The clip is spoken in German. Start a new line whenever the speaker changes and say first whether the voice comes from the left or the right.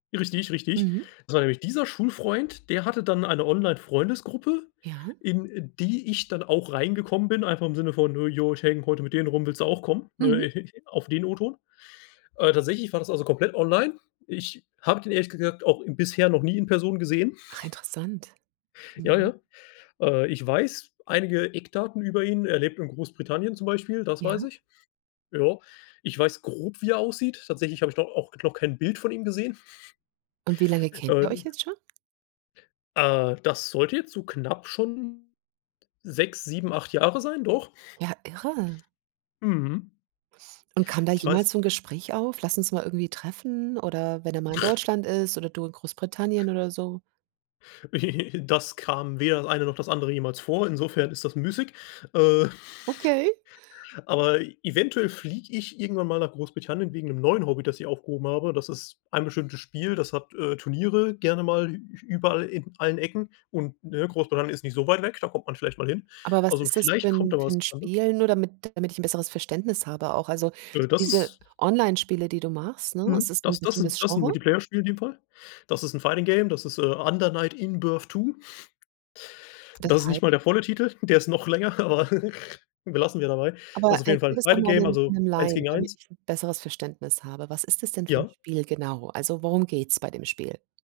left: Richtig, richtig.
right: Mhm.
left: Das war nämlich dieser Schulfreund, der hatte dann eine Online-Freundesgruppe,
right: Ja.
left: in die ich dann auch reingekommen bin, einfach im Sinne von: „Äh, ja, ich hänge heute mit denen rum, willst du auch kommen?“,
right: Mhm.
left: ne, auf den O-Ton. Äh, tatsächlich war das also komplett online. Ich habe den ehrlich gesagt auch bisher noch nie in Person gesehen.
right: Ah, interessant.
left: Ja,
right: Mhm.
left: ja. Äh, ich weiß einige Eckdaten über ihn. Er lebt in Großbritannien, zum Beispiel, das
right: Ja.
left: weiß ich. Ja, ich weiß grob wie er aussieht, tatsächlich habe ich doch auch noch kein Bild von ihm gesehen.
right: Und wie lange kennt
left: Äh
right: ihr euch jetzt schon?
left: äh, das sollte jetzt so knapp schon 6, 7, 8 Jahre sein, doch.
right: Ja, irre.
left: Mhm.
right: Und kam da
left: Ich weiß.
right: jemals so 'n Gespräch auf? „Lass uns mal irgendwie treffen“ oder wenn er mal in Deutschland ist oder du in Großbritannien oder so?
left: Das kam weder das eine noch das andere jemals vor, insofern ist das müßig. Äh.
right: Okay.
left: Aber eventuell fliege ich irgendwann mal nach Großbritannien wegen 'nem neuen Hobby, das ich aufgehoben habe. Das ist ein bestimmtes Spiel, das hat, äh, Turniere gerne mal ü überall, in allen Ecken und, ne, Großbritannien ist nicht so weit weg, da kommt man vielleicht mal hin.
right: Aber was
left: Also,
right: ist das für
left: vielleicht kommt
right: 'n
left: da
right: für
left: was
right: 'n
left: zustande.
right: Spiel, nur damit damit ich 'n besseres Verständnis habe auch? Also,
left: Äh, das
right: diese
left: ist
right: Onlinespiele, die du machst, ne, es
left: Mhm,
right: ist 'n
left: das das 'n
right: bestimmtes
left: das 'n
right: Genre?
left: Multiplayer-Spiel in dem Fall. Das ist 'n Fighting Game, das ist, äh, „Under Knight In Birth 2“.
right: Das
left: Das ist
right: heißt?
left: nicht mal der volle Titel, der ist noch länger, aber belassen wir dabei.
right: Aber
left: Das ist auf jeden Fall
right: erklär
left: 'n
right: das doch
left: Fighting
right: mal
left: Game,
right: 'nem
left: also
right: 'nem
left: 1
right: Laien,
left: gegen
right: damit
left: 1.
right: ich 'n besseres Verständnis habe. Was ist es denn für 'n
left: Ja.
right: Spiel genau, wo also, worum geht's bei dem Spiel?